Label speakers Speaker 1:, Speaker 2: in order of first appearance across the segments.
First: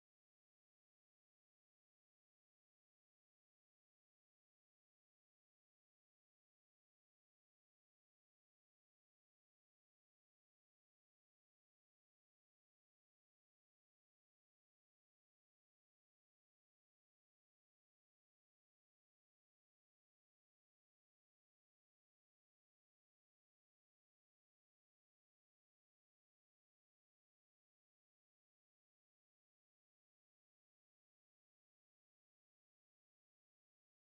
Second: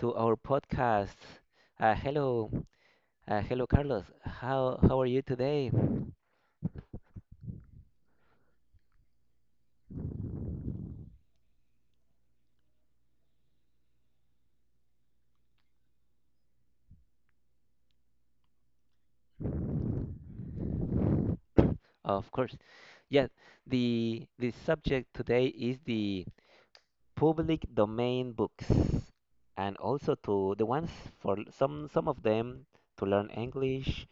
Speaker 1: to our podcast. Hello, hello, Carlos. How are you today? Of course. Yeah, the subject today is the public domain books, and also to the ones for some of them to learn English.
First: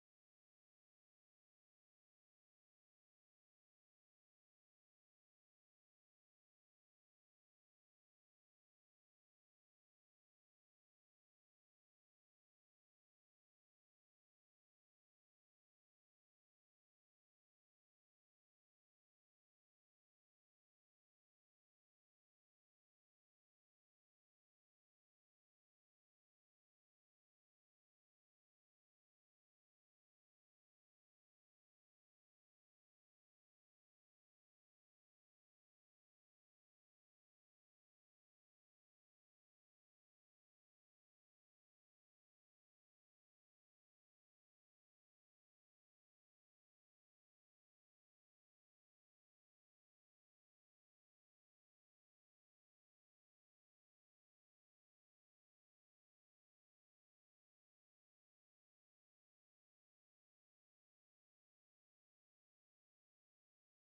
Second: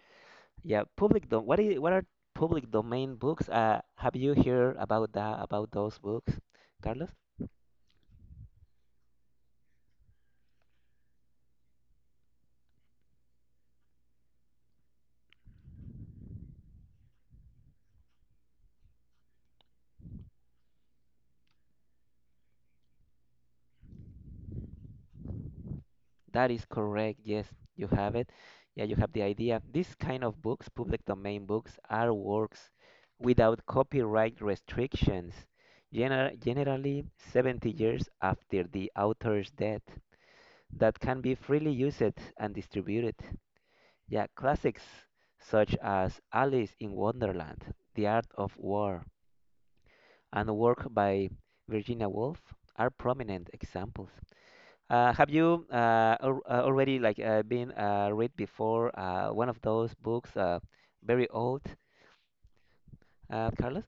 Speaker 1: Yeah, public dom. What are public domain books? Have you heard about that about those books, Carlos? That is correct. Yes, you have it. Yeah, you have the idea. These kind of books, public domain books, are works without copyright restrictions, generally 70 years after the author's death, that can be freely used and distributed. Yeah, classics such as Alice in Wonderland, The Art of War, and work by Virginia Woolf are prominent examples. Have you al already like been read before one of those books, very old, Carlos?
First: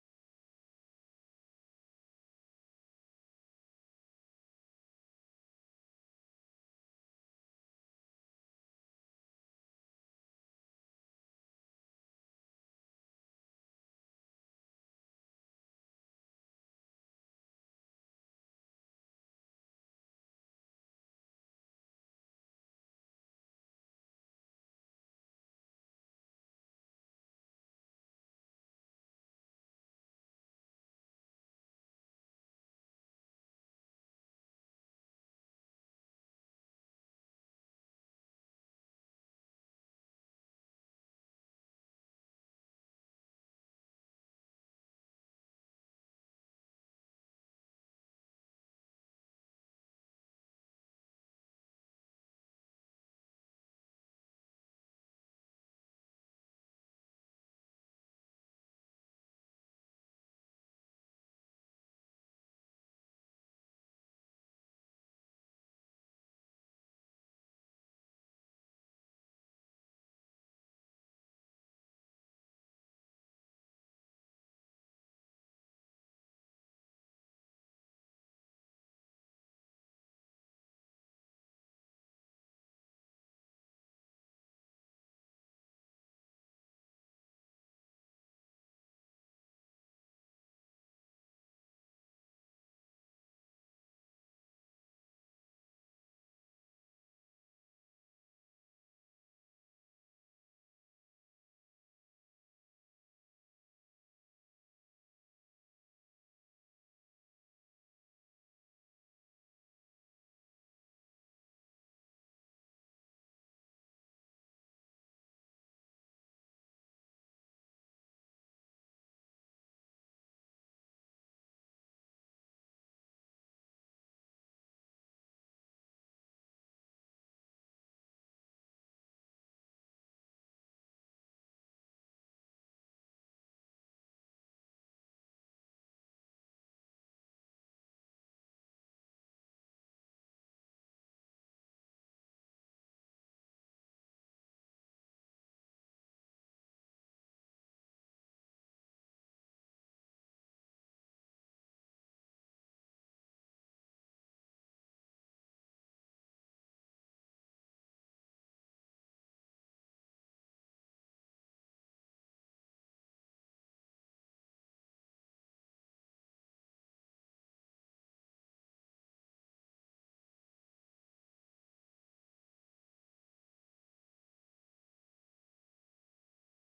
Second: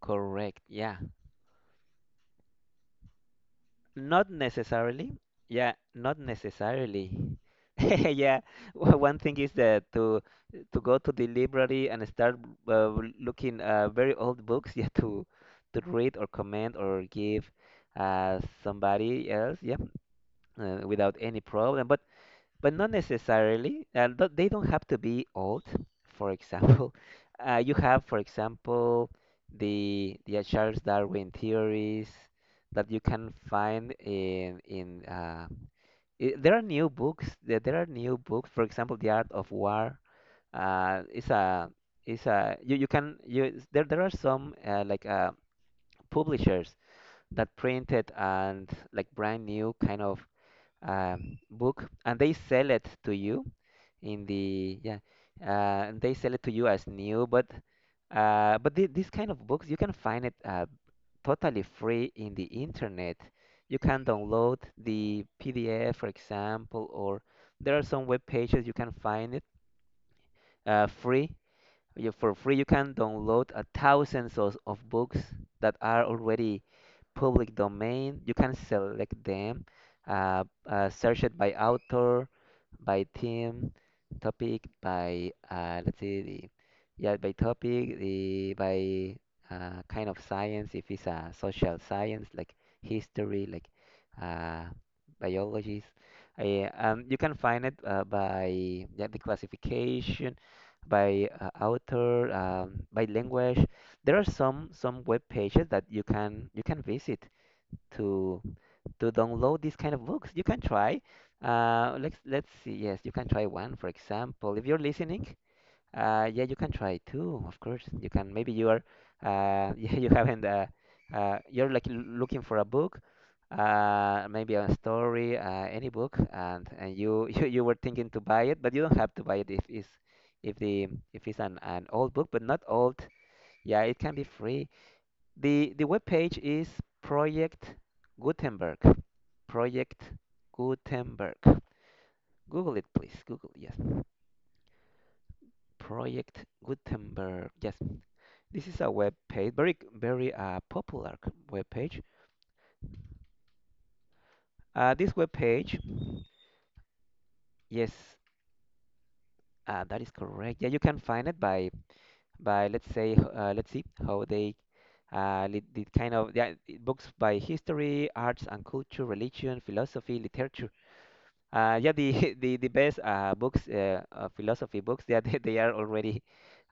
Speaker 1: Correct. Yeah. Not necessarily. Yeah, not necessarily. Yeah. One thing is that to go to the library and start looking very old books, yeah, to read or comment or give somebody else, yeah, without any problem. But not necessarily. They don't have to be old. For example, you have, for example, the Charles Darwin theories that you can find in. I there are new books. There are new books. For example, The Art of War. Uh, is a is a you, you can you there there are some publishers that printed and like brand new kind of book, and they sell it to you in the yeah, they sell it to you as new. But th these kind of books you can find it totally free in the internet. You can download the PDF, for example, or there are some web pages you can find it free. You, for free, you can download a thousands of books that are already public domain. You can select them, search it by author, by theme, topic, by let's see, the, yeah, by topic, the by kind of science. If it's a social science like history, like uh, biologies, you can find it by the classification by author, by language. There are some web pages that you can visit to to download these kind of books. You can try. Let's see. Yes, you can try one, for example. If you're listening, yeah, you can try too. Of course, you can. Maybe you are, yeah, you haven't. You're like looking for a book, maybe a story, any book, and you, you were thinking to buy it, but you don't have to buy it if the if it's an old book, but not old. Yeah, it can be free. The web page is Project Gutenberg. Project Gutenberg. Google it, please. Google, yes. Project Gutenberg. Yes. This is a web page, very popular web page. This web page, yes, that is correct. Yeah, you can find it by let's say let's see how they uh, the kind of books by history, arts and culture, religion, philosophy, literature. Yeah, the the best books, philosophy books, yeah, they are already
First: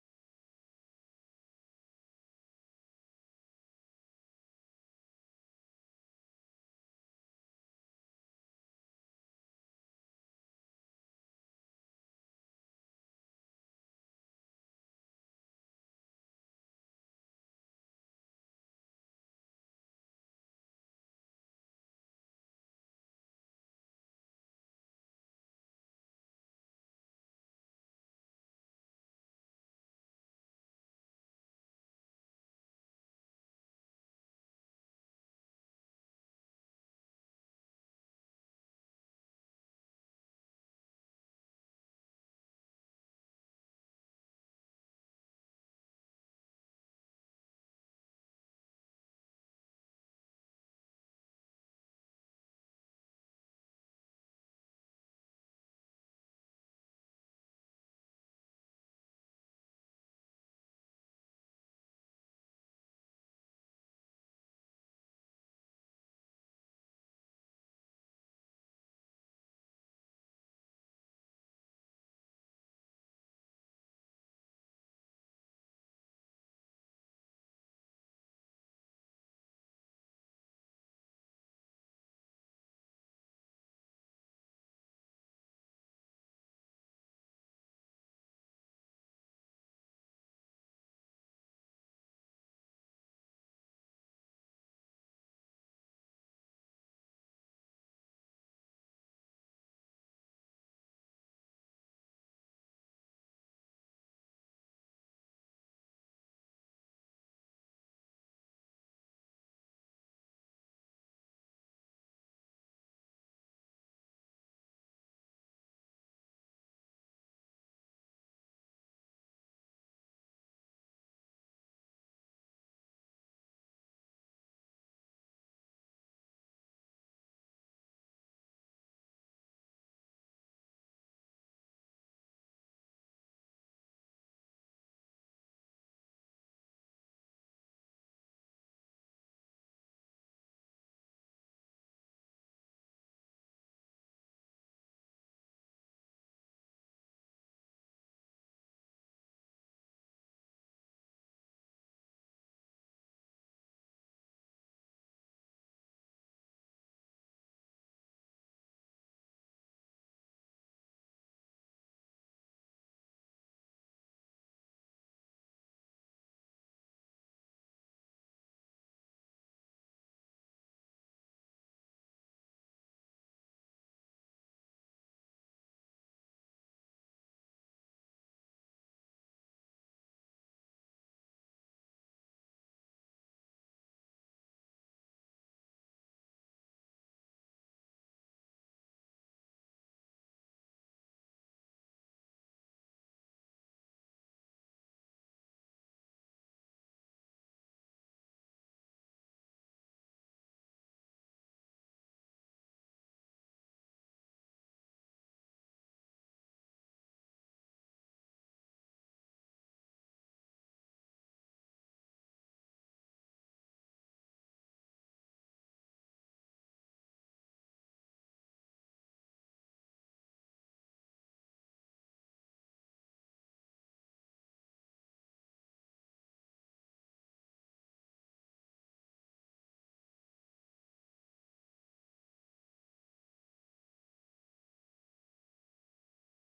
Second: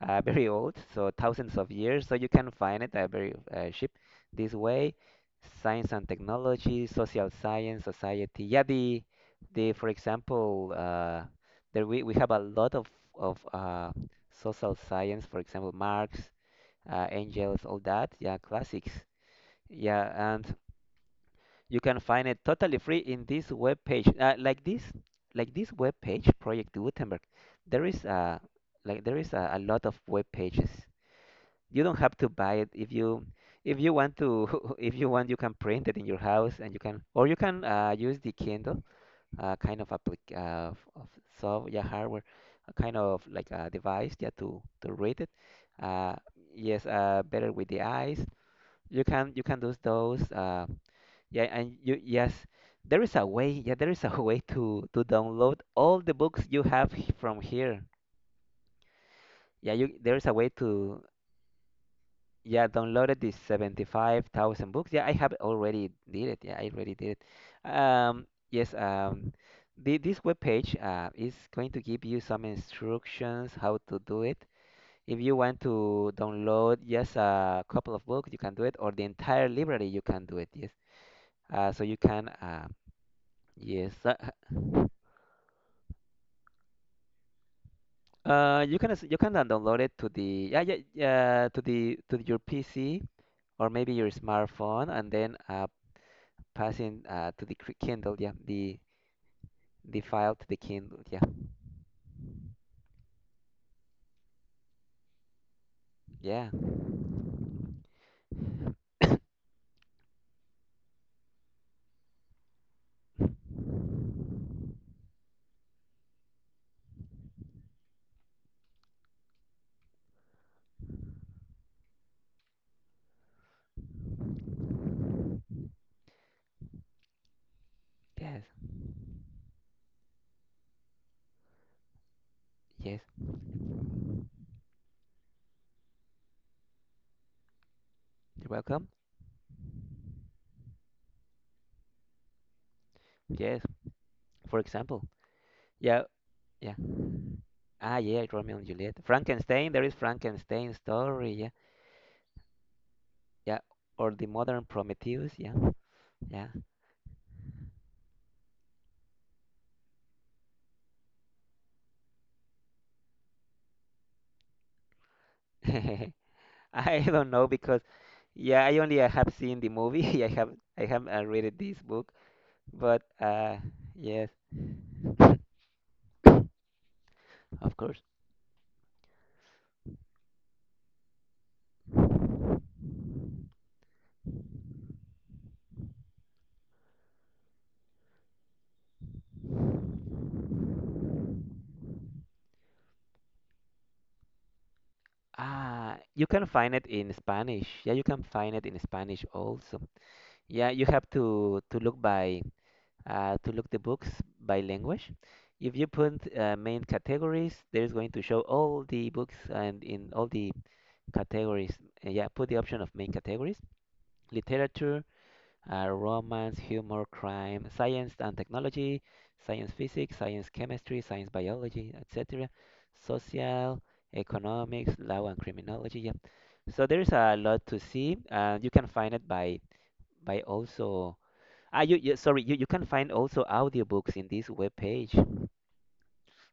Speaker 1: very old, so thousands of years. So you can find it very cheap this way. Science and technology, social science, society. Yeah, the for example, there we have a lot of of uh, social science. For example, Marx, Engels, all that. Yeah, classics. Yeah, and you can find it totally free in this web page. Like this web page, Project Gutenberg. There is a there is a lot of web pages. You don't have to buy it if you want to if you want you can print it in your house and you can or you can use the Kindle kind of applic of soft yeah hardware, a kind of like a device, yeah, to read it. Uh, yes, better with the eyes. You can do those. Yeah, and there is a way. Yeah, there is a way to download all the books from here. Yeah, you there is a way to yeah downloaded these 75,000 books. Yeah, I have already did it. Yeah, I already did it. Yes. This webpage is going to give you some instructions how to do it. If you want to download just a couple of books, you can do it, or the entire library, you can do it. Yes. So you can. Yes. uh, you can then download it to the to your PC or maybe your smartphone, and then passing to the Kindle, yeah, the file to the Kindle, yeah, yeah, yes, yes, you're welcome, yes, for example, yeah, yeah. Ah, yeah, Romeo and Juliet, Frankenstein, there is Frankenstein story, yeah, yeah, or the modern Prometheus, yeah, yeah. I don't know because yeah, I only have seen the movie. I have read this book, but yes, of course. Ah, you can find it in Spanish. Yeah, you can find it in Spanish also. Yeah, you have to look by to look the books by language. If you put main categories, there is going to show all the books and in all the categories. Yeah, put the option of main categories: literature are romance, humor, crime, science and technology, science physics, science chemistry, science biology, etc., social, economics, law and criminology. Yeah. So there is a lot to see, and you can find it by also ah you, you sorry, you can find also audiobooks in this web page.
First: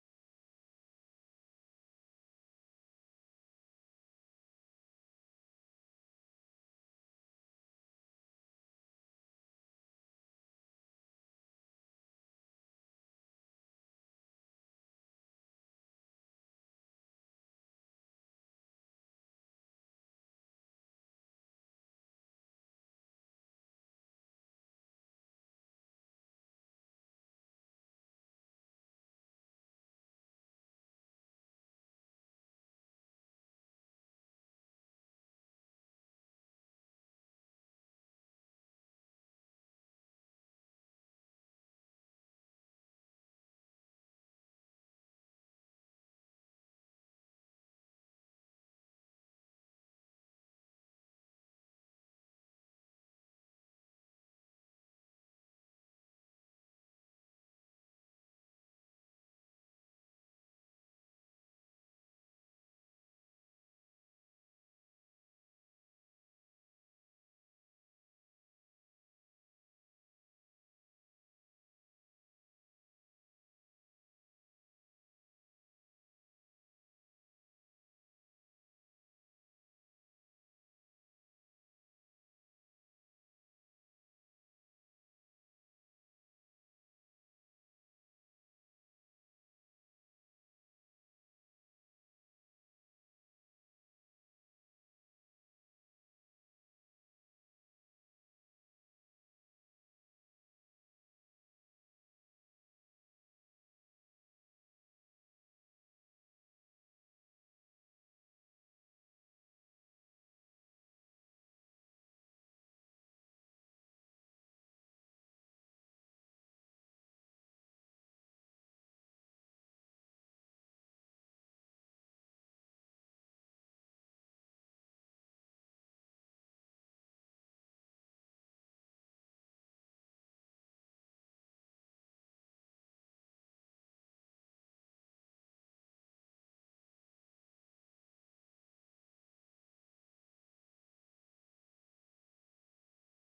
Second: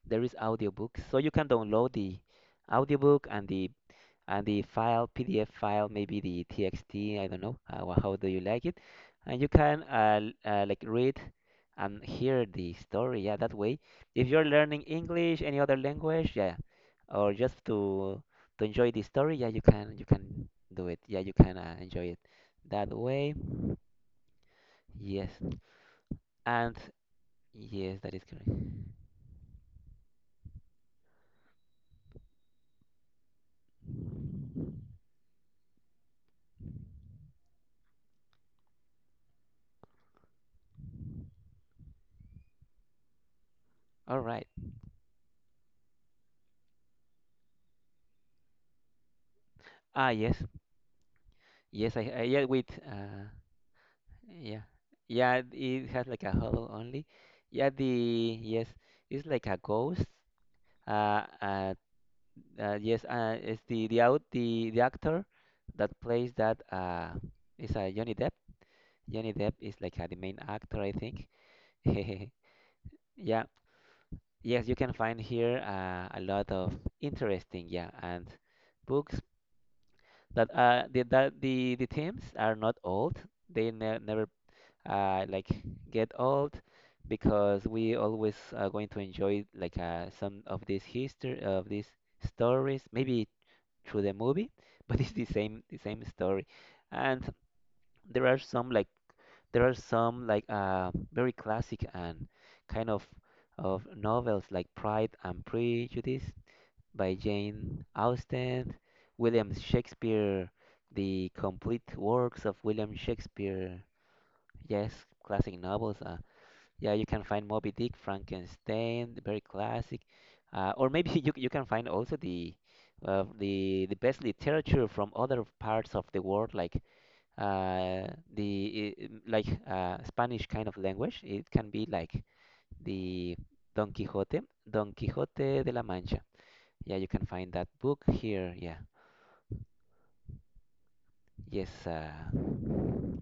Speaker 1: There is audiobooks, so you can download the audiobook and the file PDF file, maybe the TXT. I don't know. How do you like it? And you can like read and hear the story. Yeah, that way. If you're learning English, any other language, yeah, or just to enjoy the story, yeah, you can do it. Yeah, you can enjoy it that way. Yes, and yes, that is correct. All right. Ah, yes, yes. I yeah. Wait. Yeah. Yeah, it has like a hollow only. Yeah, the yes, it's like a ghost. Uh, uh, yes, it's the out the actor that plays that is Johnny Depp. Johnny Depp is like the main actor, I think. Yeah. Yes, you can find here a lot of interesting, yeah, and books that the that the themes are not old. They ne Never uh, like get old, because we always are going to enjoy like some of this history of these stories, maybe through the movie, but it's the same story. And there are some like there are some like very classic and kind of novels like Pride and Prejudice by Jane Austen, William Shakespeare, the complete works of William Shakespeare. Yes, classic novels. Yeah, you can find Moby Dick, Frankenstein, very classic, or maybe you can find also the the best literature from other parts of the world, like uh, Spanish kind of language. It can be like the Don Quixote, Don Quixote de la Mancha. Yeah, you can find that book here. Yeah, yes, mm.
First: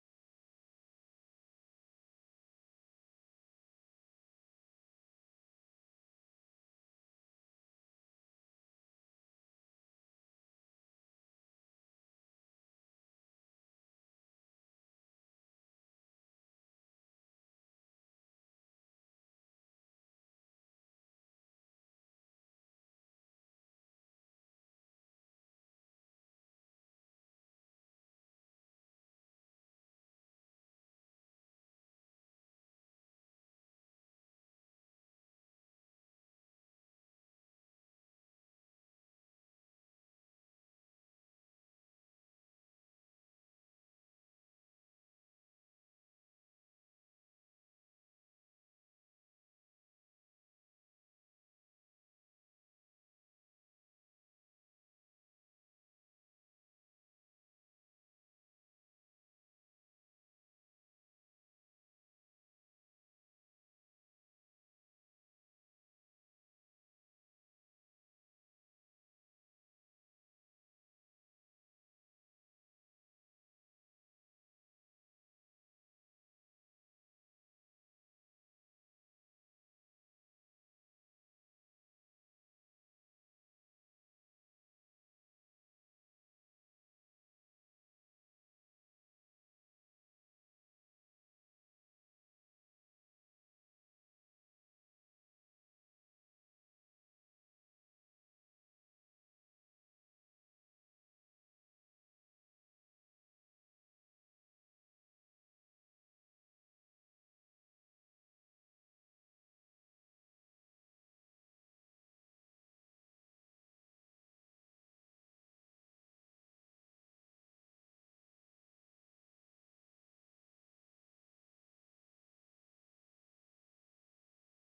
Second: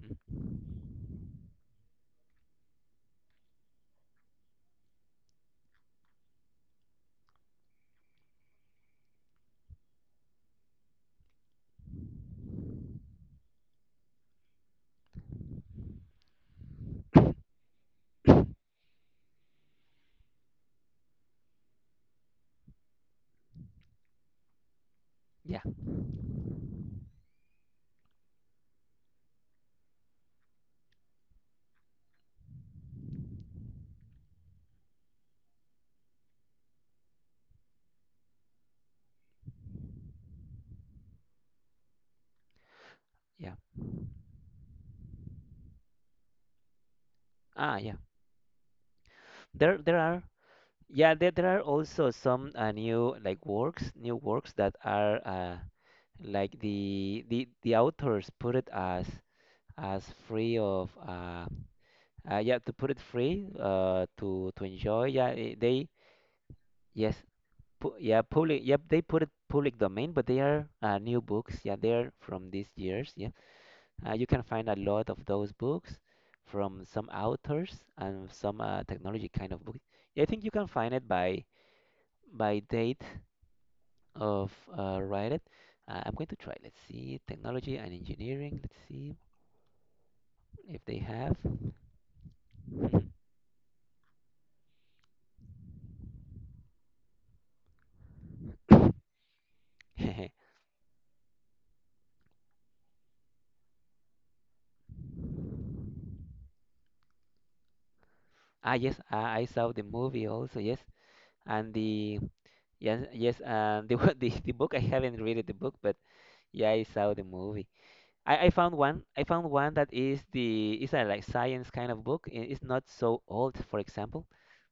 Speaker 1: yeah, yeah. Ah, yeah. There are Yeah, there are also some new like works, new works that are like the authors put it as free of yeah, to put it free to enjoy, yeah, they yes pu yeah public yep, they put it public domain, but they are new books, yeah, they're from these years, yeah. You can find a lot of those books from some authors and some technology kind of book. Yeah, I think you can find it by date of write it. I'm going to try. Let's see, technology and engineering. Let's see if they have. Mhm. Ah, yes, I saw the movie also. Yes, and the yes, yes, and the the book. I haven't read the book, but yeah, I saw the movie. I found one. I found one that is a like science kind of book. It's not so old. For example,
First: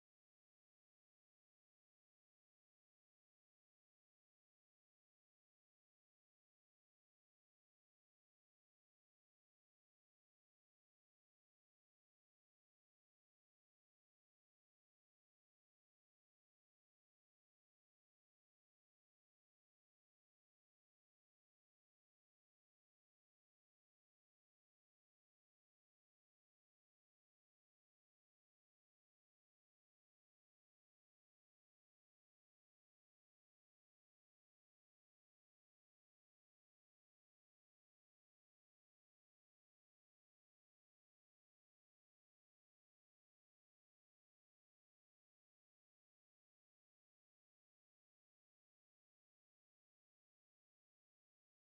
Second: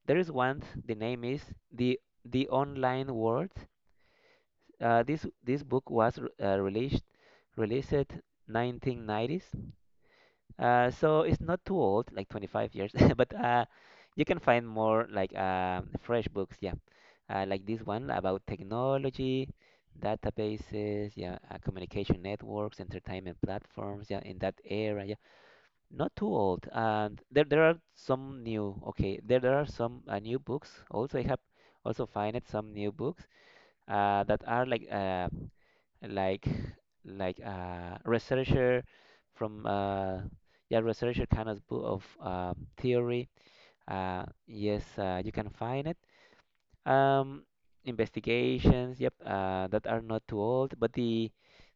Speaker 1: there is one. The name is the the online world. This book was released released 1990s, so it's not too old, like 25 years. But you can find more like fresh books, yeah, like this one about technology, databases, yeah, communication networks, entertainment platforms, yeah, in that era, yeah, not too old. And there are some new, okay, there are some new books. Also, I have also find some new books that are like like researcher from yeah researcher kind of book of theory. Yes, you can find it. Um, investigations, yep, that are not too old, but the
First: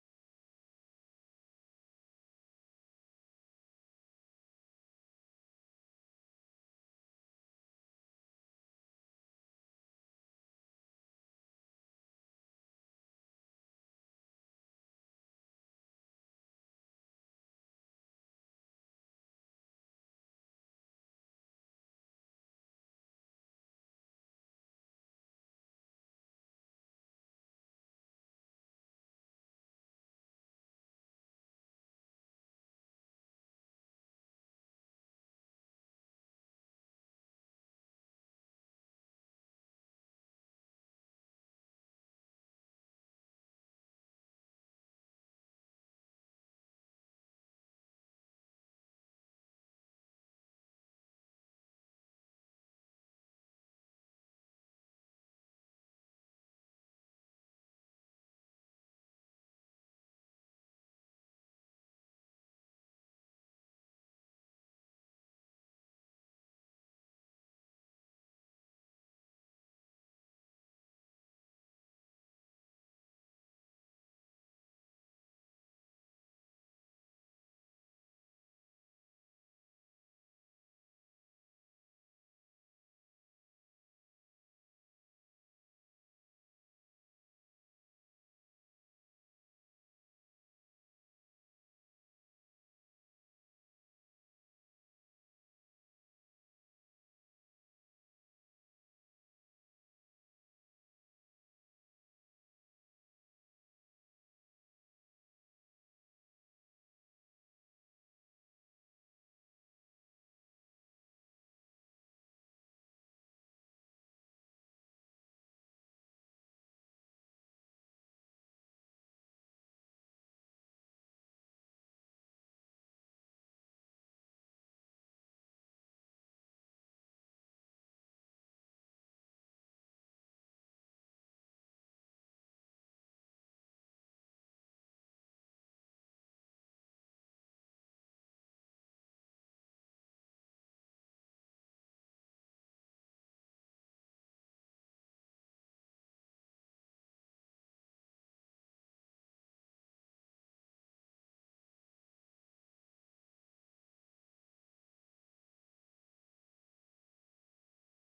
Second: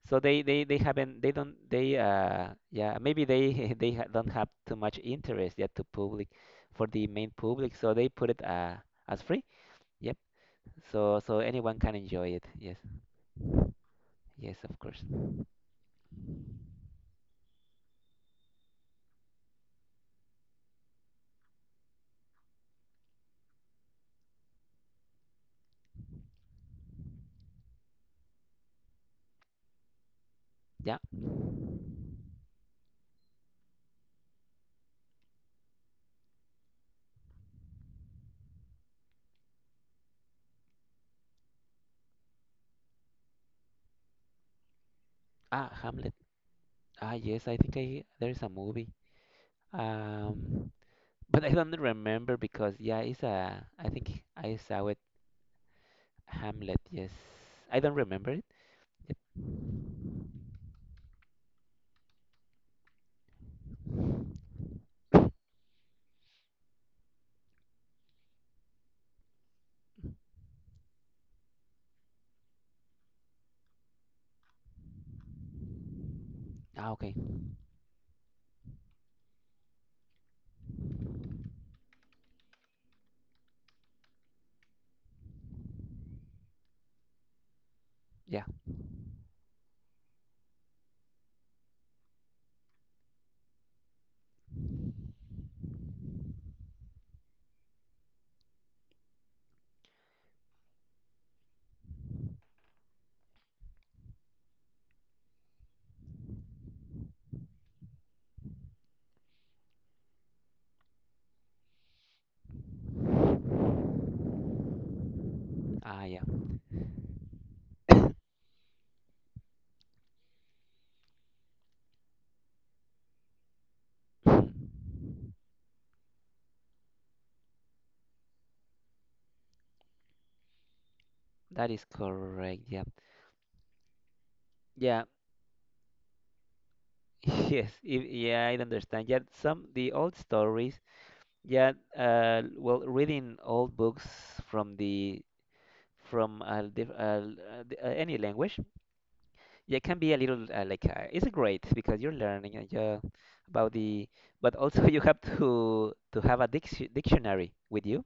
Speaker 1: so they haven't they don't they yeah maybe they they ha- don't have too much interest yet to public for the main public, so they put it as free. Yep, so anyone can enjoy it. Yes. Yes, of course. Yeah. Ah, Hamlet. Ah, yes, I think I there is a movie. Um, but I don't remember because yeah, it's a. I think I saw it. Hamlet. Yes, I don't remember it. Yep. Ah, okay. Yeah. Ah, yeah. That is correct. Yeah. Yeah. Yes. If, yeah, I understand. Yeah, some the old stories. Yeah. Well, reading old books from the from diff- the- any language. Yeah, it can be a little it's great because you're learning and yeah, about but also you have to have a dictionary with you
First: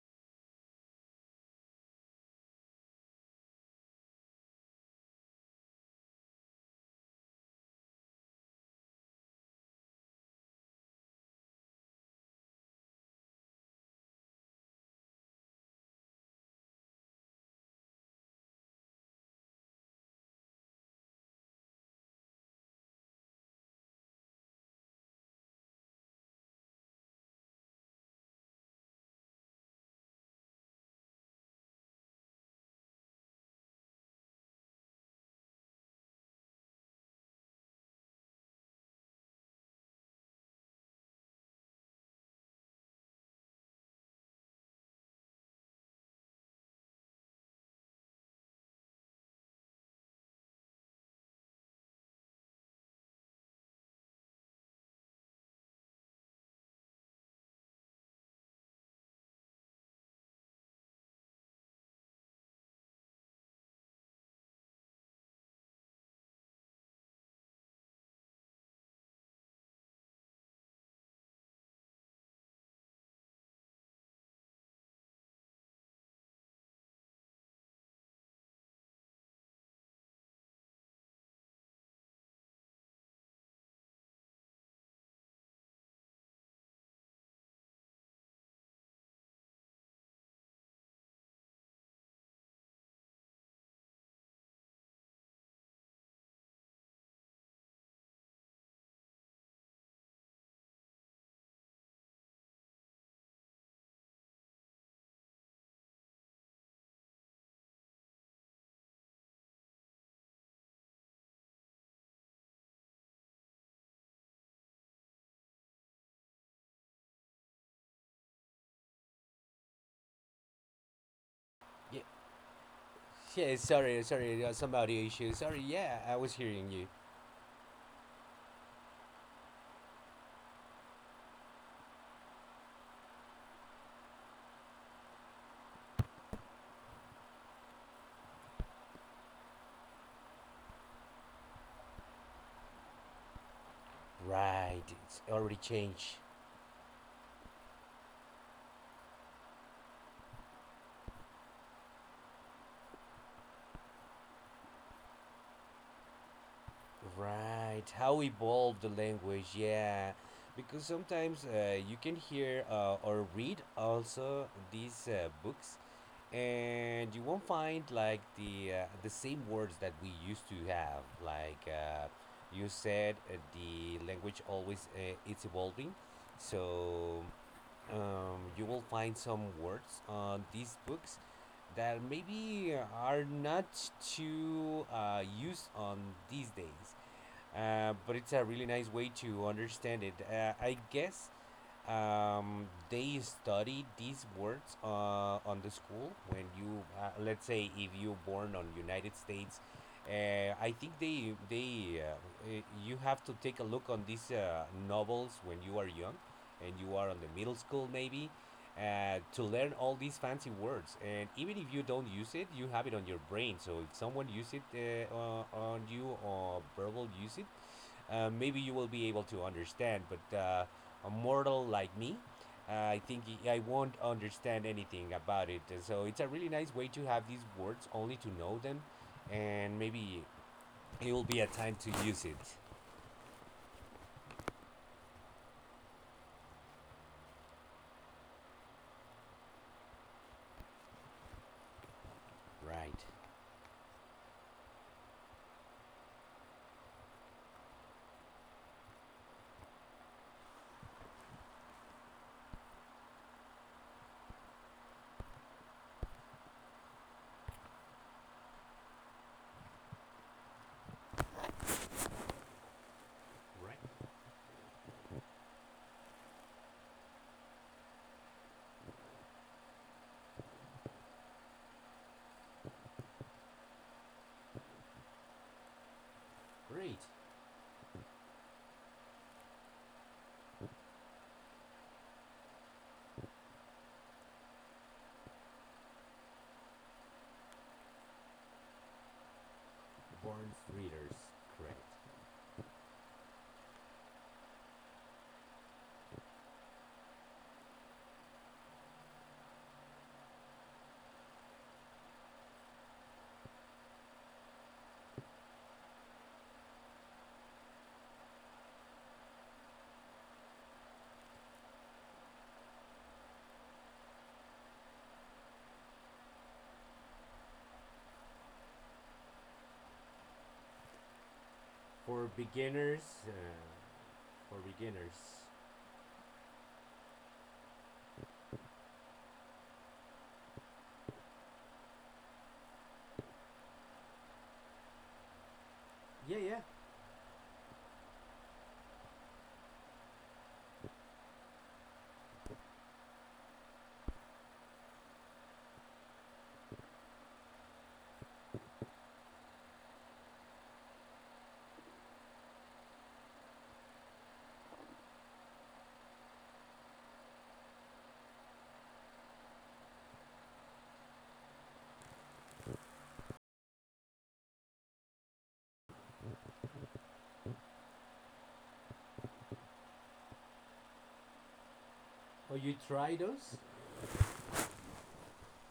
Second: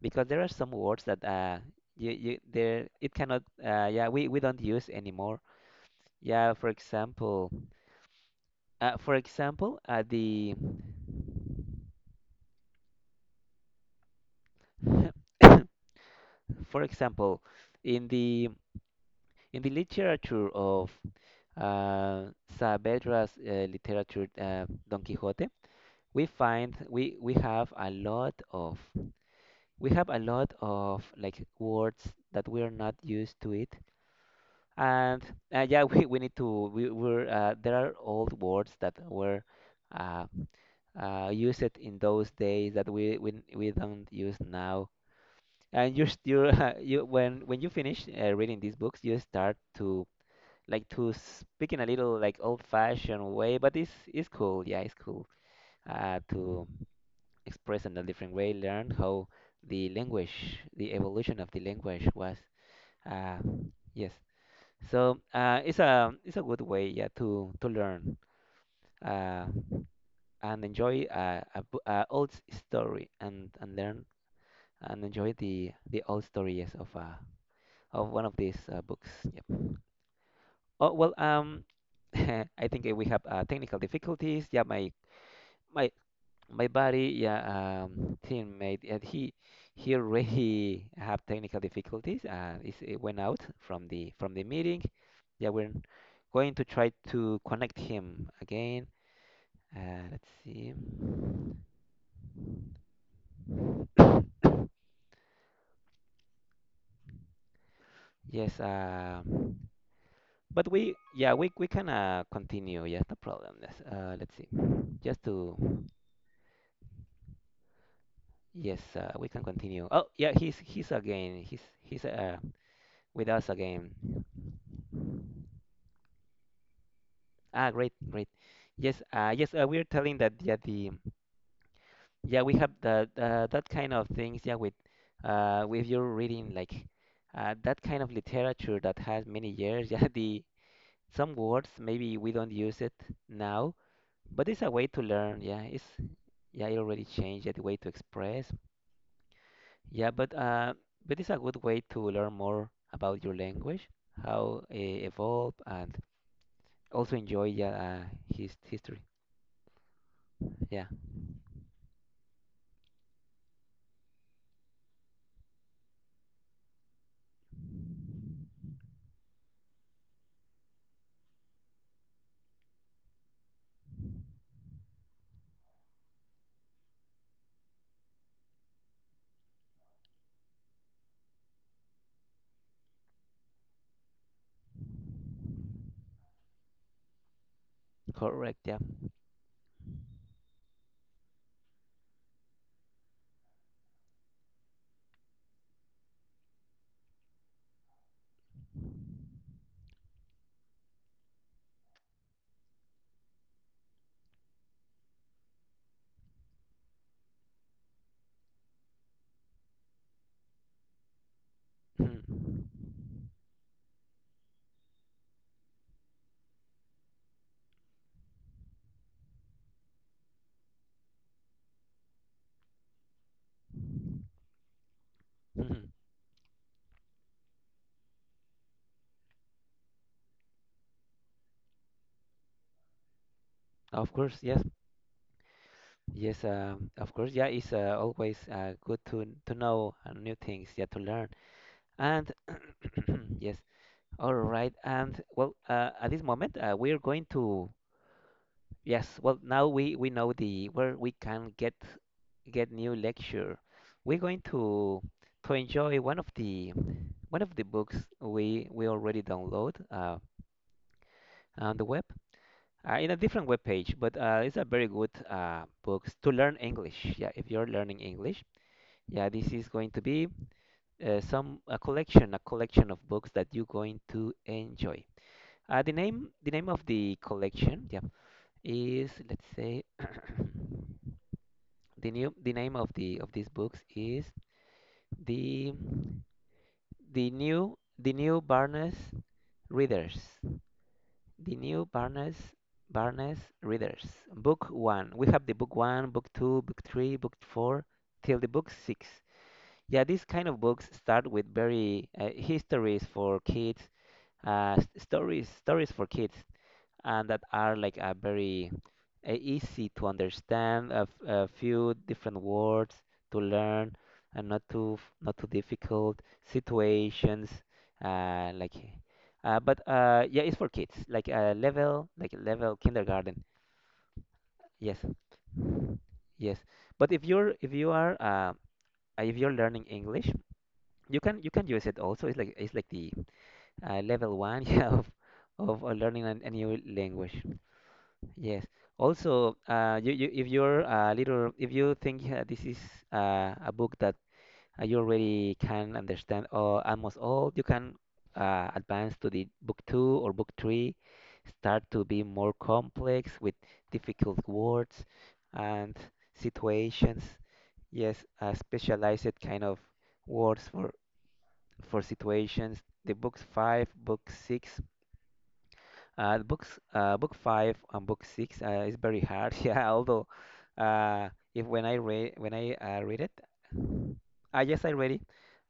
Speaker 1: because there are some words that you you there it cannot yeah we don't use anymore. Yeah, for example the for example in the in the literature of uh Saavedra's literature, Don Quixote. We find we have a lot of like words that we are not used to it and yeah we need to we were there are old words that were uh, used in those days that we don't use now, and you're still you when you finish reading these books you start to like to speak in a little like old fashioned way, but it's cool, yeah, it's cool to expressed in a different way, learned how the evolution of the language was. Uh, yes, so it's a good way, yeah, to learn uh, and enjoy a old story and learn and enjoy the old stories of one of these books. Yep. Oh well, I think we have technical difficulties. Yeah, my my buddy, yeah, teammate, and he already have technical difficulties. Is it went out from the meeting. Yeah, we're going to try to connect him again. Let's see. Yes. But we yeah we can continue. Yes, no problem. Yes. Let's see. Just to yes, we can continue. Oh yeah, he's again.
Speaker 2: Yeah,
Speaker 1: He's with us
Speaker 2: yeah,
Speaker 1: again.
Speaker 2: sorry, sorry, there was some audio issue. Sorry, yeah, I was hearing you.
Speaker 1: Ah, great, great. Yes, yes, we're telling that yeah, the yeah we have the that kind of things, yeah, with your reading, like that kind of literature that has many years, yeah, the some words maybe we don't use it now, but it's a
Speaker 2: Right,
Speaker 1: way to
Speaker 2: it's
Speaker 1: learn,
Speaker 2: already
Speaker 1: yeah, it's
Speaker 2: changed.
Speaker 1: yeah it already changed, yeah, the way to express yeah, but it's a good way to learn more about your language, how it evolve, and also enjoy yeah
Speaker 2: Right, how
Speaker 1: his
Speaker 2: evolved the
Speaker 1: history
Speaker 2: language, yeah. Because
Speaker 1: yeah
Speaker 2: sometimes you can hear or read also these books, and you won't find like the same words that we used to have. Like you said, the language always it's evolving, so you will find some words on these books that maybe are not too used on these days. But it's a
Speaker 1: correct
Speaker 2: really
Speaker 1: yeah.
Speaker 2: nice way to understand it. I guess they study these words on the school when you, let's say, if you born on United States. I think they you have to take a look on these novels when you are young, and you are on the middle school maybe, to learn all these fancy words. And even if you don't use it, you
Speaker 1: Mhm,
Speaker 2: have it on your brain. So if someone use it on you or verbal use it, maybe you will be able to understand. But a mortal like me, I think won't understand anything about it. Uh,
Speaker 1: mhm.
Speaker 2: So it's a really nice way to have these words only to know them, and maybe it will be a time to use it.
Speaker 1: Of course, yes, yes, of course, yeah. It's always good to know new things, yeah, to learn. And
Speaker 2: Right.
Speaker 1: yes, all right. And well, at this moment, we are going to yes. Well, now we know the where we can get new lecture. We're going to enjoy one of the books we already download on the web, in a different web page,
Speaker 2: Right.
Speaker 1: but it's a very good books to learn English. Yeah, if you're learning English, yeah, this is going to be some a collection of books that you're going to enjoy. The name of
Speaker 2: Great.
Speaker 1: the collection, yeah, is let's say the name of the of these books is the the new Barnes Readers.
Speaker 2: Born readers.
Speaker 1: The
Speaker 2: Correct.
Speaker 1: New Barnes Readers. Book one. We have the book one, book two, book three, book four, till the book six. Yeah, these kind of books start with very histories for kids, stories for kids, and that are like a very easy to understand, a few different words to learn, and not too not too difficult situations. Uh, like, but yeah, it's for kids, like a level,
Speaker 2: For
Speaker 1: like level
Speaker 2: beginners.
Speaker 1: kindergarten.
Speaker 2: For
Speaker 1: Yes,
Speaker 2: beginners.
Speaker 1: yes. But if you are if you're learning English, you can use it also. It's like the level one, yeah, of learning
Speaker 2: Yeah,
Speaker 1: a
Speaker 2: yeah.
Speaker 1: new language. Yes. Also, you if you're a little, if you think this is a book that you already can understand or almost all, you can advance to the book two or book three, start to be more complex with difficult words and situations. Yes, specialized kind of words for situations. The books five, book six book five and book six is very hard. Yeah, although uh, if when I read when
Speaker 2: Oh, you
Speaker 1: I
Speaker 2: try
Speaker 1: read it,
Speaker 2: those?
Speaker 1: I yes, I read it.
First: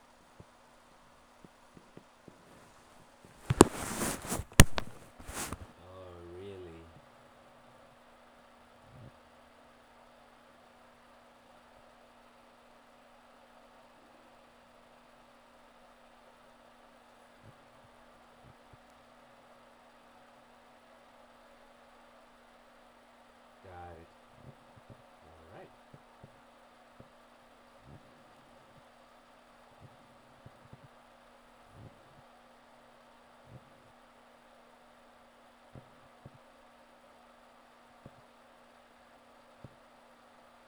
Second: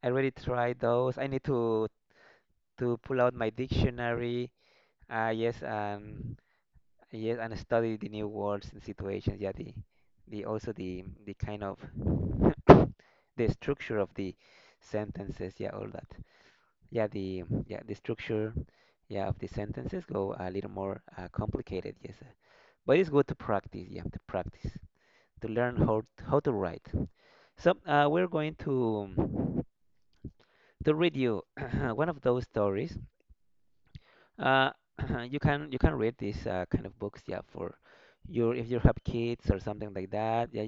Speaker 1: I already tried those. I need to pull out my dictionary. Yes,
Speaker 2: Oh,
Speaker 1: and
Speaker 2: really?
Speaker 1: yes, and study the new words and situations. Yeah, the kind of the structure of the sentences. Yeah, all that. Yeah the structure. Yeah, of the sentences go a little more complicated. Yes. But it's good to practice.
Speaker 2: Got
Speaker 1: You
Speaker 2: it.
Speaker 1: have to practice to
Speaker 2: All right.
Speaker 1: learn how to write. So we're going to read you one of those stories, uh, you can read these kind of books, yeah, for your if you have kids or something like that, yeah,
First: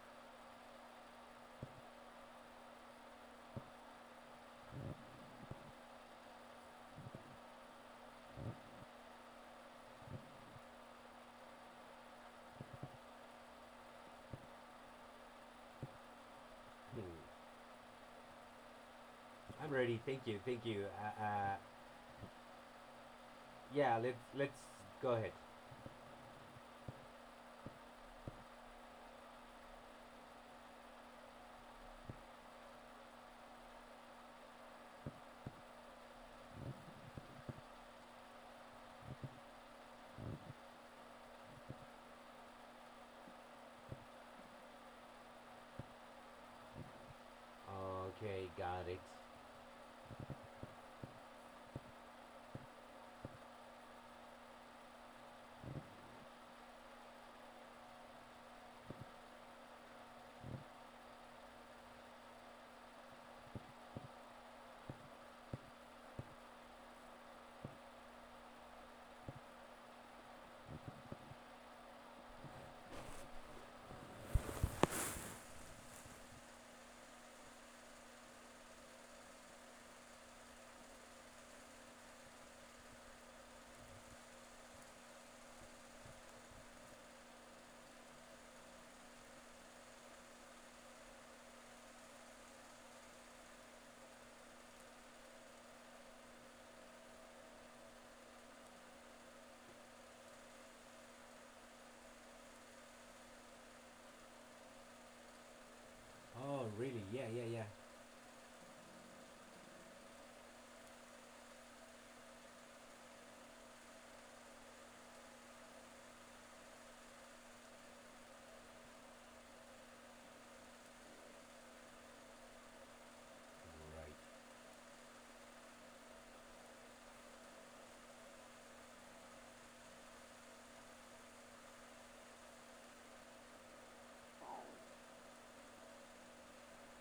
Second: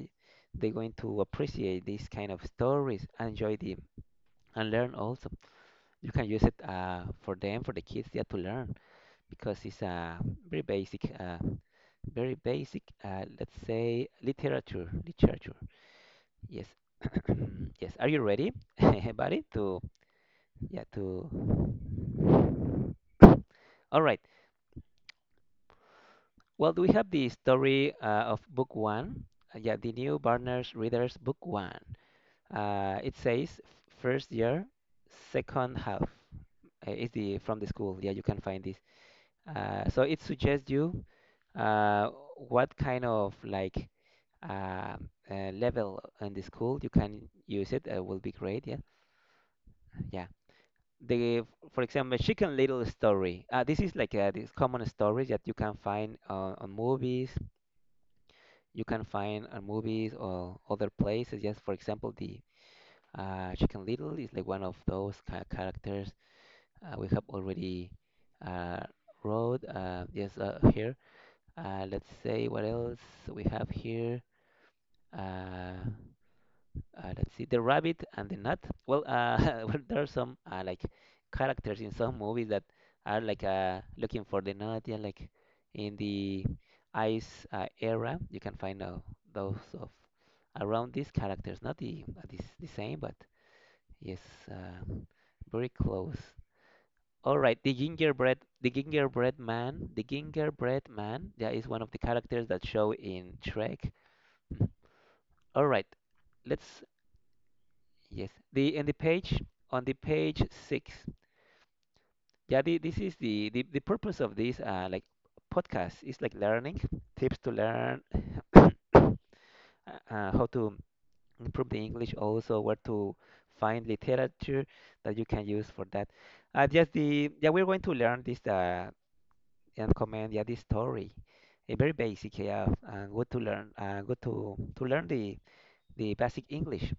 Speaker 1: they're going to appreciate these kind of stories and enjoy them and learn also. You can use it for them for the kids, yeah, to learn, because it's a very basic uh, very basic let's say literature literature. Yes.
Speaker 2: Hmm.
Speaker 1: Yes. Are you ready, everybody?
Speaker 2: I'm
Speaker 1: To
Speaker 2: ready. Thank you. Thank
Speaker 1: yeah,
Speaker 2: you. Uh,
Speaker 1: to.
Speaker 2: uh, yeah,
Speaker 1: All
Speaker 2: let's
Speaker 1: right.
Speaker 2: let's go ahead.
Speaker 1: Well, do we have the story of book one? Yeah, the new Barnes Readers book one. It says first year, second half. It's the from the school. Yeah, you can find this. So it suggests you uh, what kind of like uh, level in the school you can use it. Will be
Speaker 2: Okay,
Speaker 1: great. Yeah,
Speaker 2: got it.
Speaker 1: yeah. The for example Chicken Little story. This is like this common stories that you can find on movies. You can find on movies or other places. Yes, for example, the Chicken Little is like one of those ca characters we have already uh, wrote. Yes, here. Let's say what else we have here. Uh, let's see, the rabbit and the nut. Well, well, there are some like characters in some movies that are like looking for the nut. Yeah, like in the ice era, you can find those of around these characters. Not the this the same, but yes, uh, very close. All right, the gingerbread man, That is one of the characters that show in Shrek. Mhm. All right,
Speaker 2: Oh,
Speaker 1: let's
Speaker 2: really? Yeah, yeah, yeah.
Speaker 1: yes, the in the page on the page six. Yeah, this is the purpose of this like podcast is like learning tips to learn uh, how to improve the English, also where to find
Speaker 2: Right.
Speaker 1: literature that you can use for that. Just the yeah, we're going to learn this and comment, yeah, this story, a very basic, yeah, and good to learn good to learn the basic English.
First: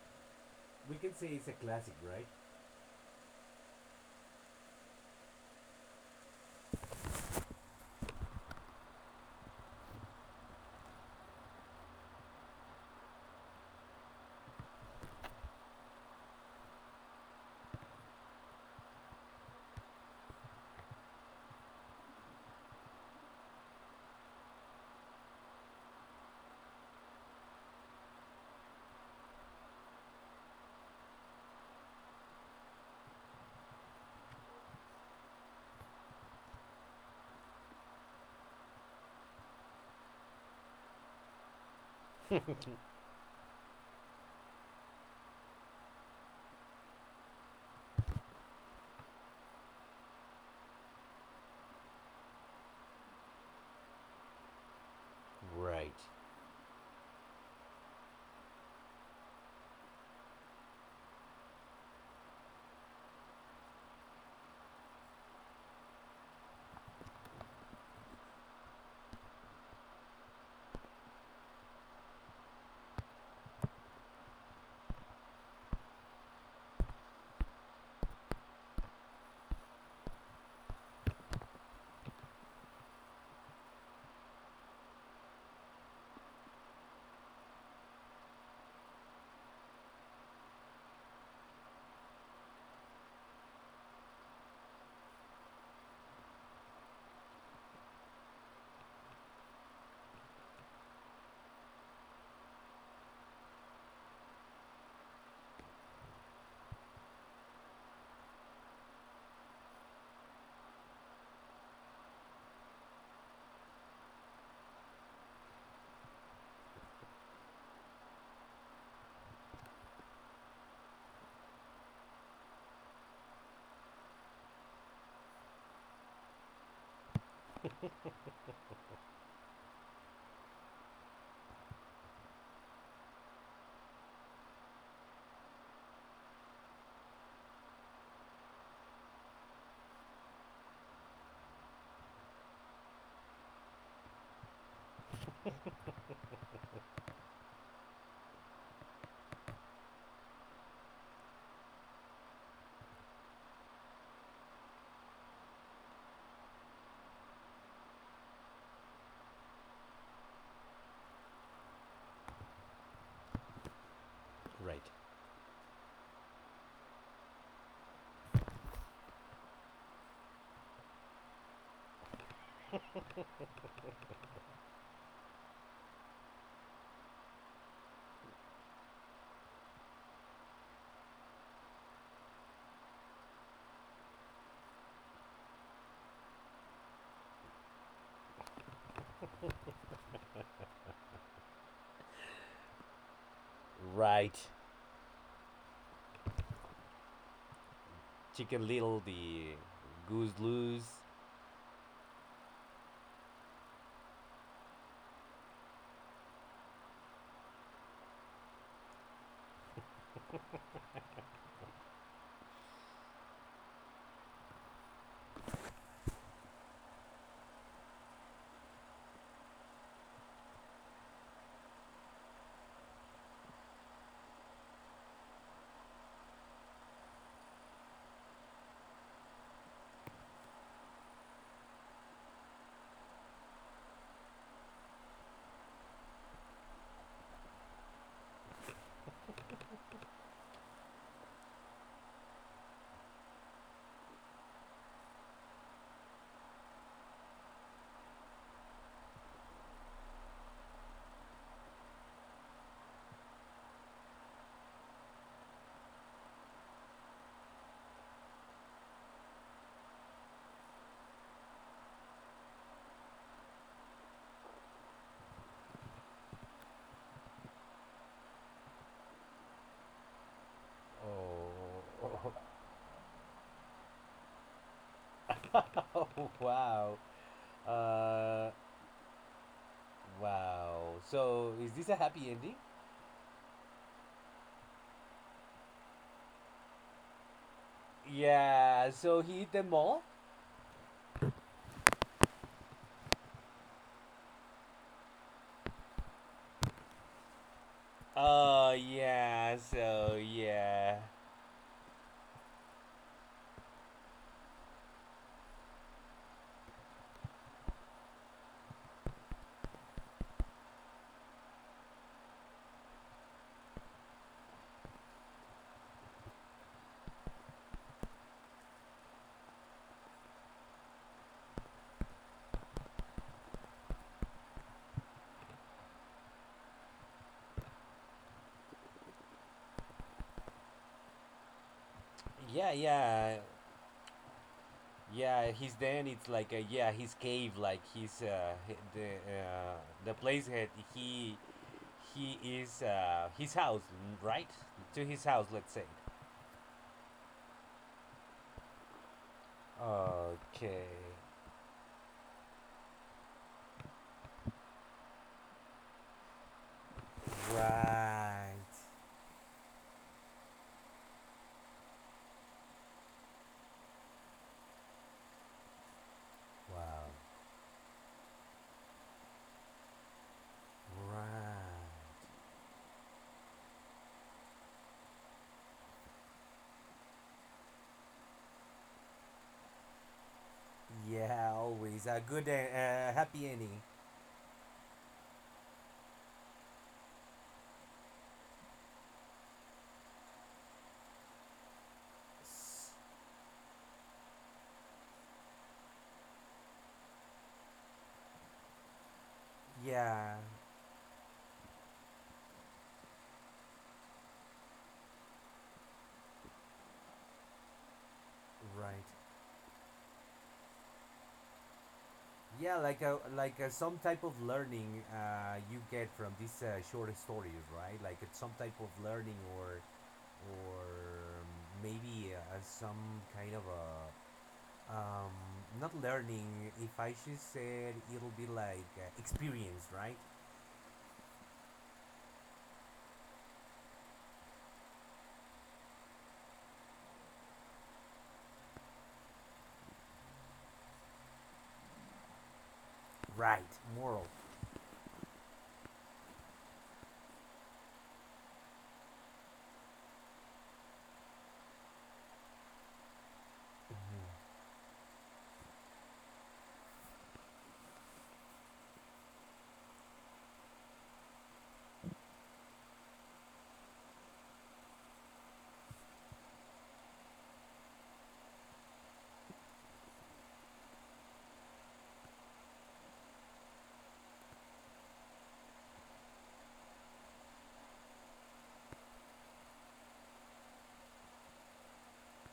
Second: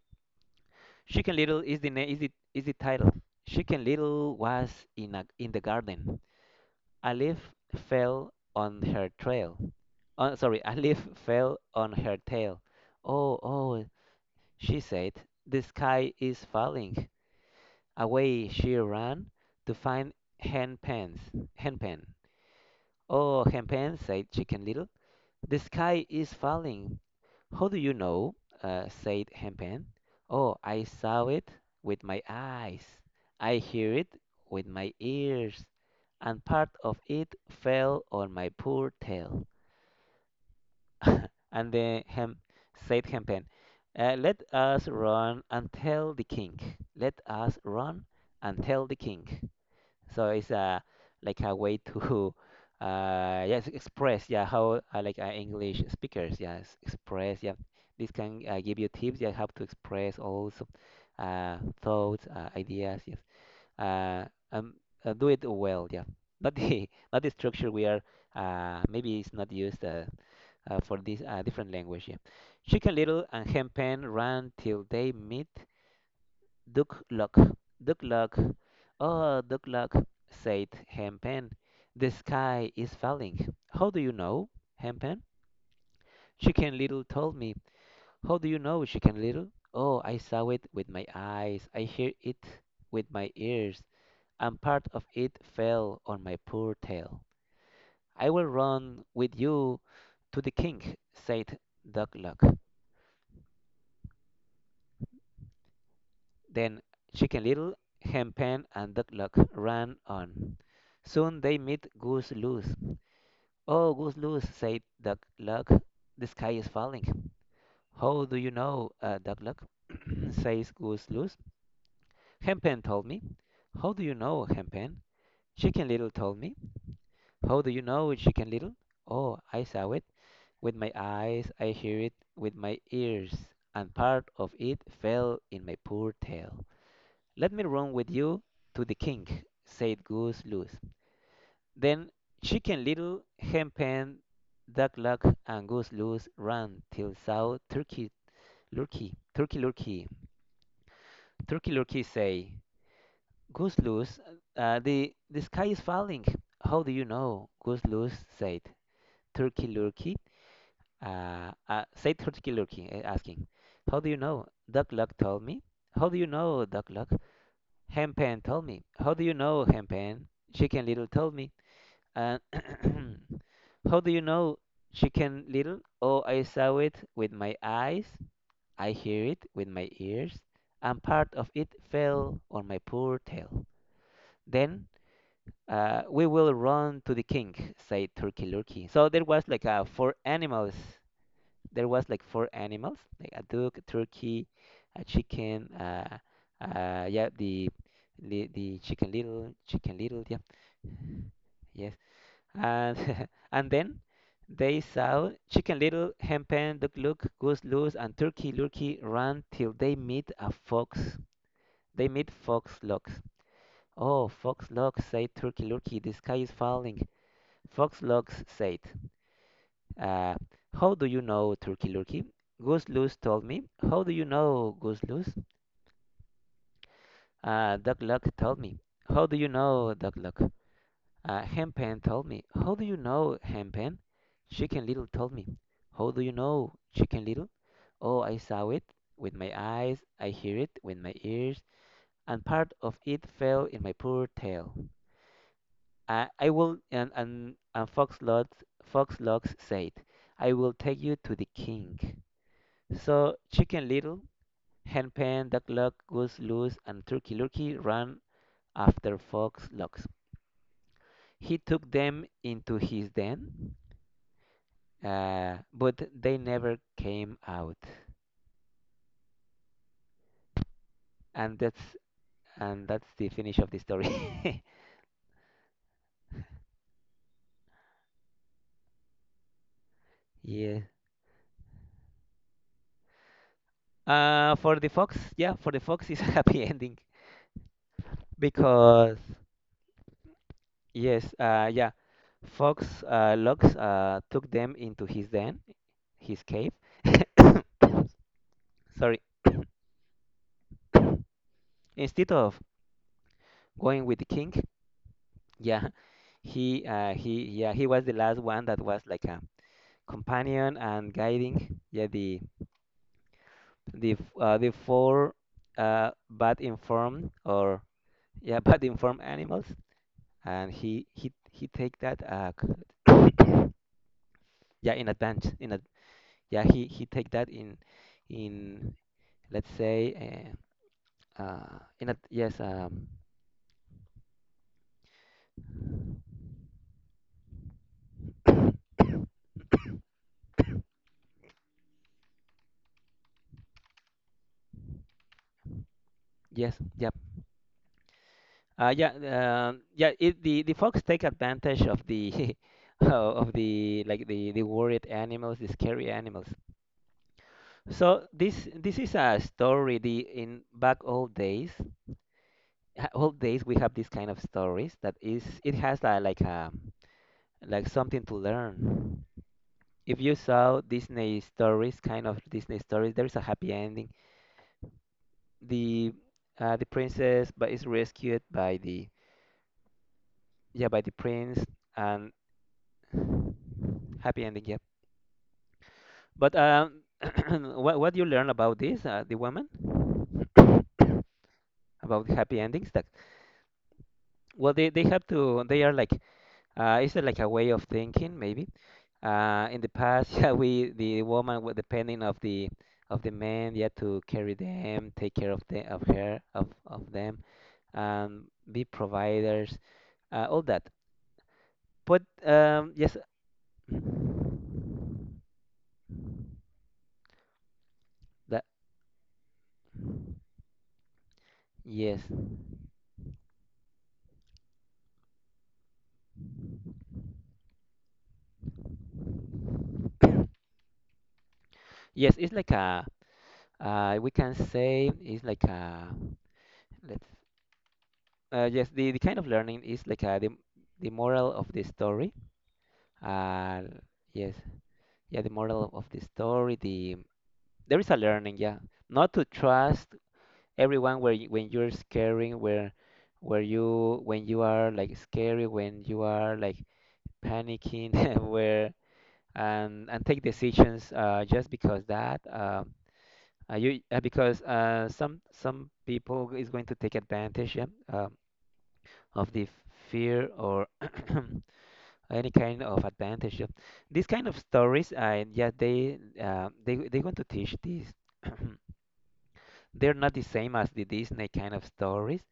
Speaker 2: We can say
Speaker 1: Chicken
Speaker 2: it's a
Speaker 1: Little is the
Speaker 2: classic,
Speaker 1: na-
Speaker 2: right?
Speaker 1: is the title. Chicken Little was in the garden. A leaf fell on her trail. Oh, sorry, a leaf fell on her tail. Oh, oh, she said, the sky is falling. Away she ran to find Hen Pen's. Hen Pen. Oh, Hen Pen, said Chicken Little. The sky is falling. How do you know? Said Hempen. Oh, I saw it with my eyes. I hear it with my ears. And part of it fell on my poor tail. and then Hem said Hempen, let us run and tell the king. Let us run and tell the king. So it's like a way to yes express, yeah, how like English
Speaker 2: Right.
Speaker 1: speakers yes express, yeah, this can give you tips, yeah, how to express also thoughts ideas, yes, uh, um do it well, yeah, not the not the structure we are, maybe it's not used for this different language, yeah. Chicken Little and Hen Pen ran till they meet Duck Luck. Duck Luck. Oh, the clock, said Hempen. The sky is falling. How do you know, Hempen? Chicken Little told me. How do you know, Chicken Little? Oh, I saw it with my eyes. I hear it with my ears. And part of it fell on my poor tail. I will run with you to the king, said duck luck. Then Chicken Little, Hempen, and duck luck ran on. Soon they met Goose Loose. Oh, goose loose! Said Duck Luck. The sky is falling. How do you know, Duck Luck? says Goose Loose. Hempen told me. How do you know, Hempen? Chicken Little told me. How do you know, Chicken Little? Oh, I saw it. With my eyes, I hear it with my ears, and part of it fell in my poor tail. Let me run with you to the king, said Goose Loose. Then Chicken Little, Hen Pen, Duck Luck, and Goose Loose ran till saw Turkey Lurkey, Turkey Lurkey, Turkey Lurkey say, Goose Loose, the sky is falling. How do you know? Goose Loose said, Turkey Lurkey, said Turkey Lurkey, asking, how do you know?
Speaker 2: Right.
Speaker 1: Duck Luck told me. How do you know, Duck Luck? Hen Pen told me. How do you know, Hen Pen? Chicken Little told me. And how do you know, chicken little? Oh, I saw it with my eyes, I hear it with my ears, and part of it fell on my poor tail. Then we will run to the king, said Turkey Lurkey. So there was like four animals. There was like four animals, like a duck, a
Speaker 2: Right.
Speaker 1: turkey, a chicken, yeah, the
Speaker 2: Chicken Little,
Speaker 1: chicken little,
Speaker 2: the
Speaker 1: yeah,
Speaker 2: Goose Loose.
Speaker 1: yes. And and then they saw Chicken Little, Hen Pen, Duck Luke, Goose Loose, and Turkey Lurkey ran till they meet a fox. They meet Fox Locks. Oh, Fox Locks, said Turkey Lurkey, the sky is falling. Fox Locks said, uh, how do you know, Turkey Lurkey? Goose Loose told me. How do you know, Goose Loose? Duck Luck told me. How do you know, Duck Luck? Hempen told me. How do you know, Hempen? Chicken Little told me. How do you know, Chicken Little? Oh, I saw it with my eyes, I hear it with my ears, and part of it fell in my poor tail. I will, and Fox Logs, Fox Logs said, I will take you to the king. So Chicken Little, Henpen, Duck Luck, Goose Loose, and Turkey Lurkey ran after Fox Logs. He took them into his den but they never came out, and that's
Speaker 2: Oh,
Speaker 1: and that's the finish of the story.
Speaker 2: oh, oh wow. Uh,
Speaker 1: Yeah.
Speaker 2: Wow. So is this a happy ending?
Speaker 1: For the fox, yeah, for the fox is a happy ending
Speaker 2: Yeah.
Speaker 1: because
Speaker 2: So he eat them all.
Speaker 1: yes, yeah, fox Lux took them into his den, his cave. Sorry.
Speaker 2: Yeah. So yeah,
Speaker 1: Instead of going with the king, yeah, he yeah he was the last one that was like a companion and guiding, yeah, the the four bad informed or yeah bad informed animals and he take that yeah in advance yeah he take that in, let's say, in a, yes,
Speaker 2: yeah, yeah, yeah. He's then it's like a, yeah, his cave, like his the place that he is his house, mm, right? To his house, let's say.
Speaker 1: yes, yep. Yeah it, the
Speaker 2: Okay.
Speaker 1: fox take advantage of the of the, like, the worried animals, the scary animals, so
Speaker 2: Right.
Speaker 1: this is a story, the in back old days, ha- all days we have this kind of stories that is it has a, like a,
Speaker 2: Wow.
Speaker 1: like something to learn. If you saw Disney
Speaker 2: Right.
Speaker 1: stories, kind of Disney stories, there is a happy ending. The the princess but is rescued by the, yeah, by the
Speaker 2: Yeah,
Speaker 1: prince,
Speaker 2: always a
Speaker 1: and
Speaker 2: good and happy ending.
Speaker 1: happy ending. Yep. But what do you learn about this, the woman, about the happy endings that, well, they have to, they are like, is it like a way of thinking maybe. In the past,
Speaker 2: Yeah,
Speaker 1: yeah, we the woman was depending of the man, yeah, to carry them, take care of the of her of them, and be
Speaker 2: right.
Speaker 1: providers, all that. But
Speaker 2: Yeah,
Speaker 1: yes,
Speaker 2: like a, some type of learning you get from these short stories, right? Like it's some
Speaker 1: that
Speaker 2: type of learning or
Speaker 1: yes,
Speaker 2: maybe some kind of a um, not learning. If I should say it, it'll be like experience, right?
Speaker 1: yes, it's like a we can say it's like a, let's yes, the kind of learning is like a, the moral of the story.
Speaker 2: Right,
Speaker 1: Uh,
Speaker 2: moral.
Speaker 1: yes, yeah, the moral of the story. The there is a learning, yeah, not to trust everyone where you, when you're scaring, where you when you are like scary, when you are like panicking where, and take decisions just because that you because some people is going to take advantage, yeah, um, of the fear or any kind of advantage, yeah. These kind of stories yeah they want to teach this. They're not the same as the Disney kind of stories.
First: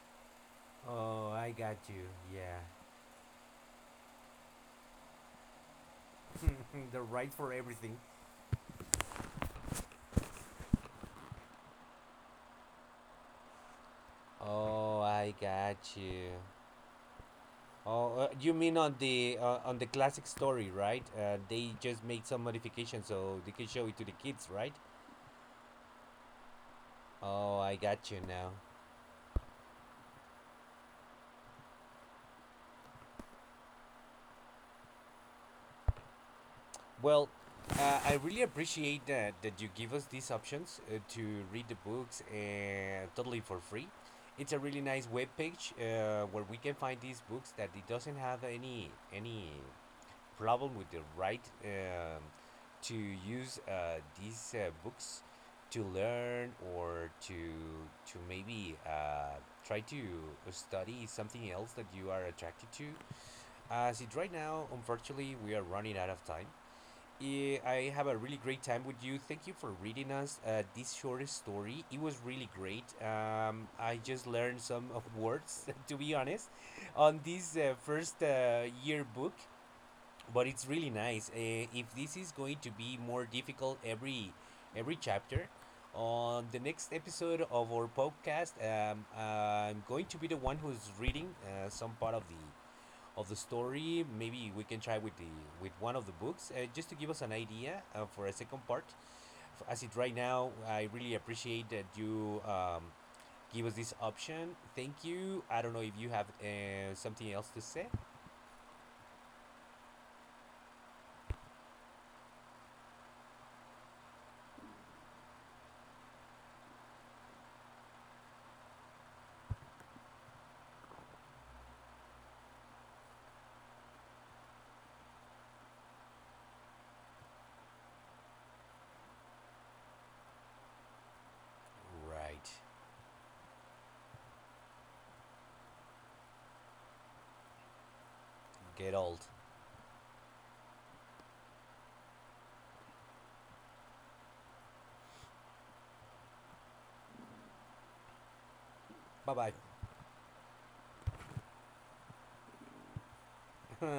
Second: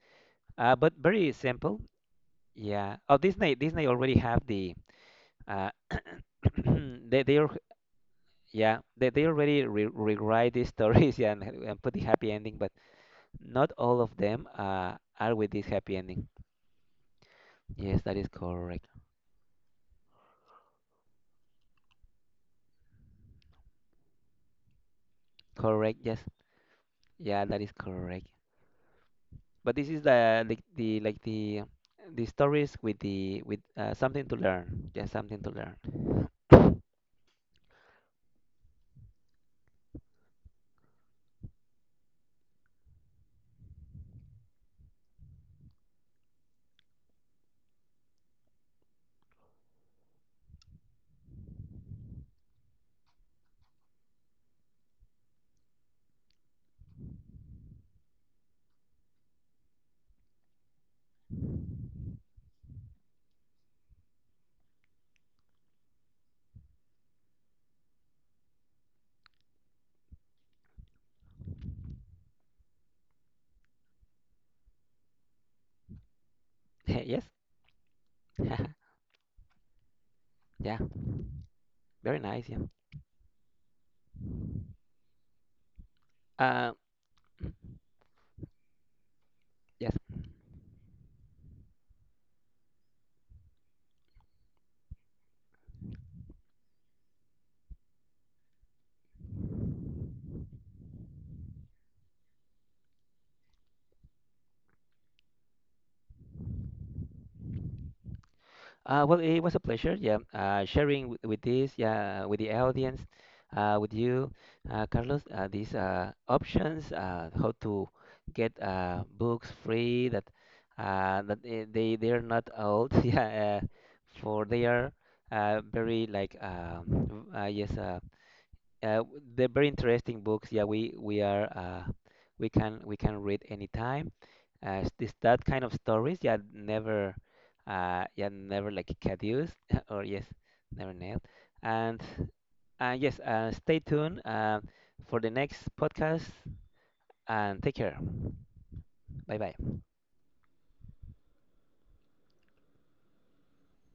Speaker 1: But
Speaker 2: Oh,
Speaker 1: very
Speaker 2: I got
Speaker 1: simple.
Speaker 2: you. Yeah,
Speaker 1: Yeah. Oh, Disney Disney already have the uh,
Speaker 2: the right
Speaker 1: they are,
Speaker 2: for everything.
Speaker 1: yeah, they already re rewrite these stories, yeah, and put the happy ending, but not all of them
Speaker 2: Oh,
Speaker 1: are
Speaker 2: I
Speaker 1: with this
Speaker 2: got
Speaker 1: happy ending.
Speaker 2: you.
Speaker 1: Yes, that
Speaker 2: Oh,
Speaker 1: is
Speaker 2: you mean
Speaker 1: correct.
Speaker 2: on the on the classic story, right? They just made some modifications so they can show it to the kids, right?
Speaker 1: Correct. Yes. Yeah, that
Speaker 2: Oh,
Speaker 1: is
Speaker 2: I got you
Speaker 1: correct.
Speaker 2: now.
Speaker 1: But this is the like the like the stories with the with something to learn. Yeah, something to learn.
Speaker 2: Well, I really appreciate that you give us these options to read the books totally for free. It's a really nice web page where we can find these books that it doesn't have any problem with the right to use these books to learn or to maybe try to study something else that you are attracted to. As it right now, unfortunately, we are running out of time. Eh, I have a really great time with you. Thank you for reading us this short story. It was really great. I just learned some of words, to be honest, on
Speaker 1: Yes.
Speaker 2: this first year book but it's
Speaker 1: Yeah.
Speaker 2: really nice. If this
Speaker 1: Very
Speaker 2: is
Speaker 1: nice. Yeah.
Speaker 2: going to be more difficult every chapter, on the
Speaker 1: Uh,
Speaker 2: next episode of our podcast, I'm
Speaker 1: yes.
Speaker 2: going to be the one who's reading some part of the story. Maybe we can try with one of the books just to give us an idea for a second part. As it right now, I really appreciate that you give us this option. Thank you. I don't know if you have something else to say.
Speaker 1: Well, it was a pleasure, yeah, sharing with this, yeah, with the audience, with you, Carlos, these options, how to get books free that that they are not old, yeah, for they are very like yes, uh, they're very interesting books. Yeah, we are we
Speaker 2: Right.
Speaker 1: can read anytime. This that kind of stories. Yeah, never. Yeah, never like
Speaker 2: Get old.
Speaker 1: caduce or yes, never nailed. And yes, stay tuned for the next podcast and take care.
Speaker 2: Bye
Speaker 1: Bye
Speaker 2: bye.
Speaker 1: bye.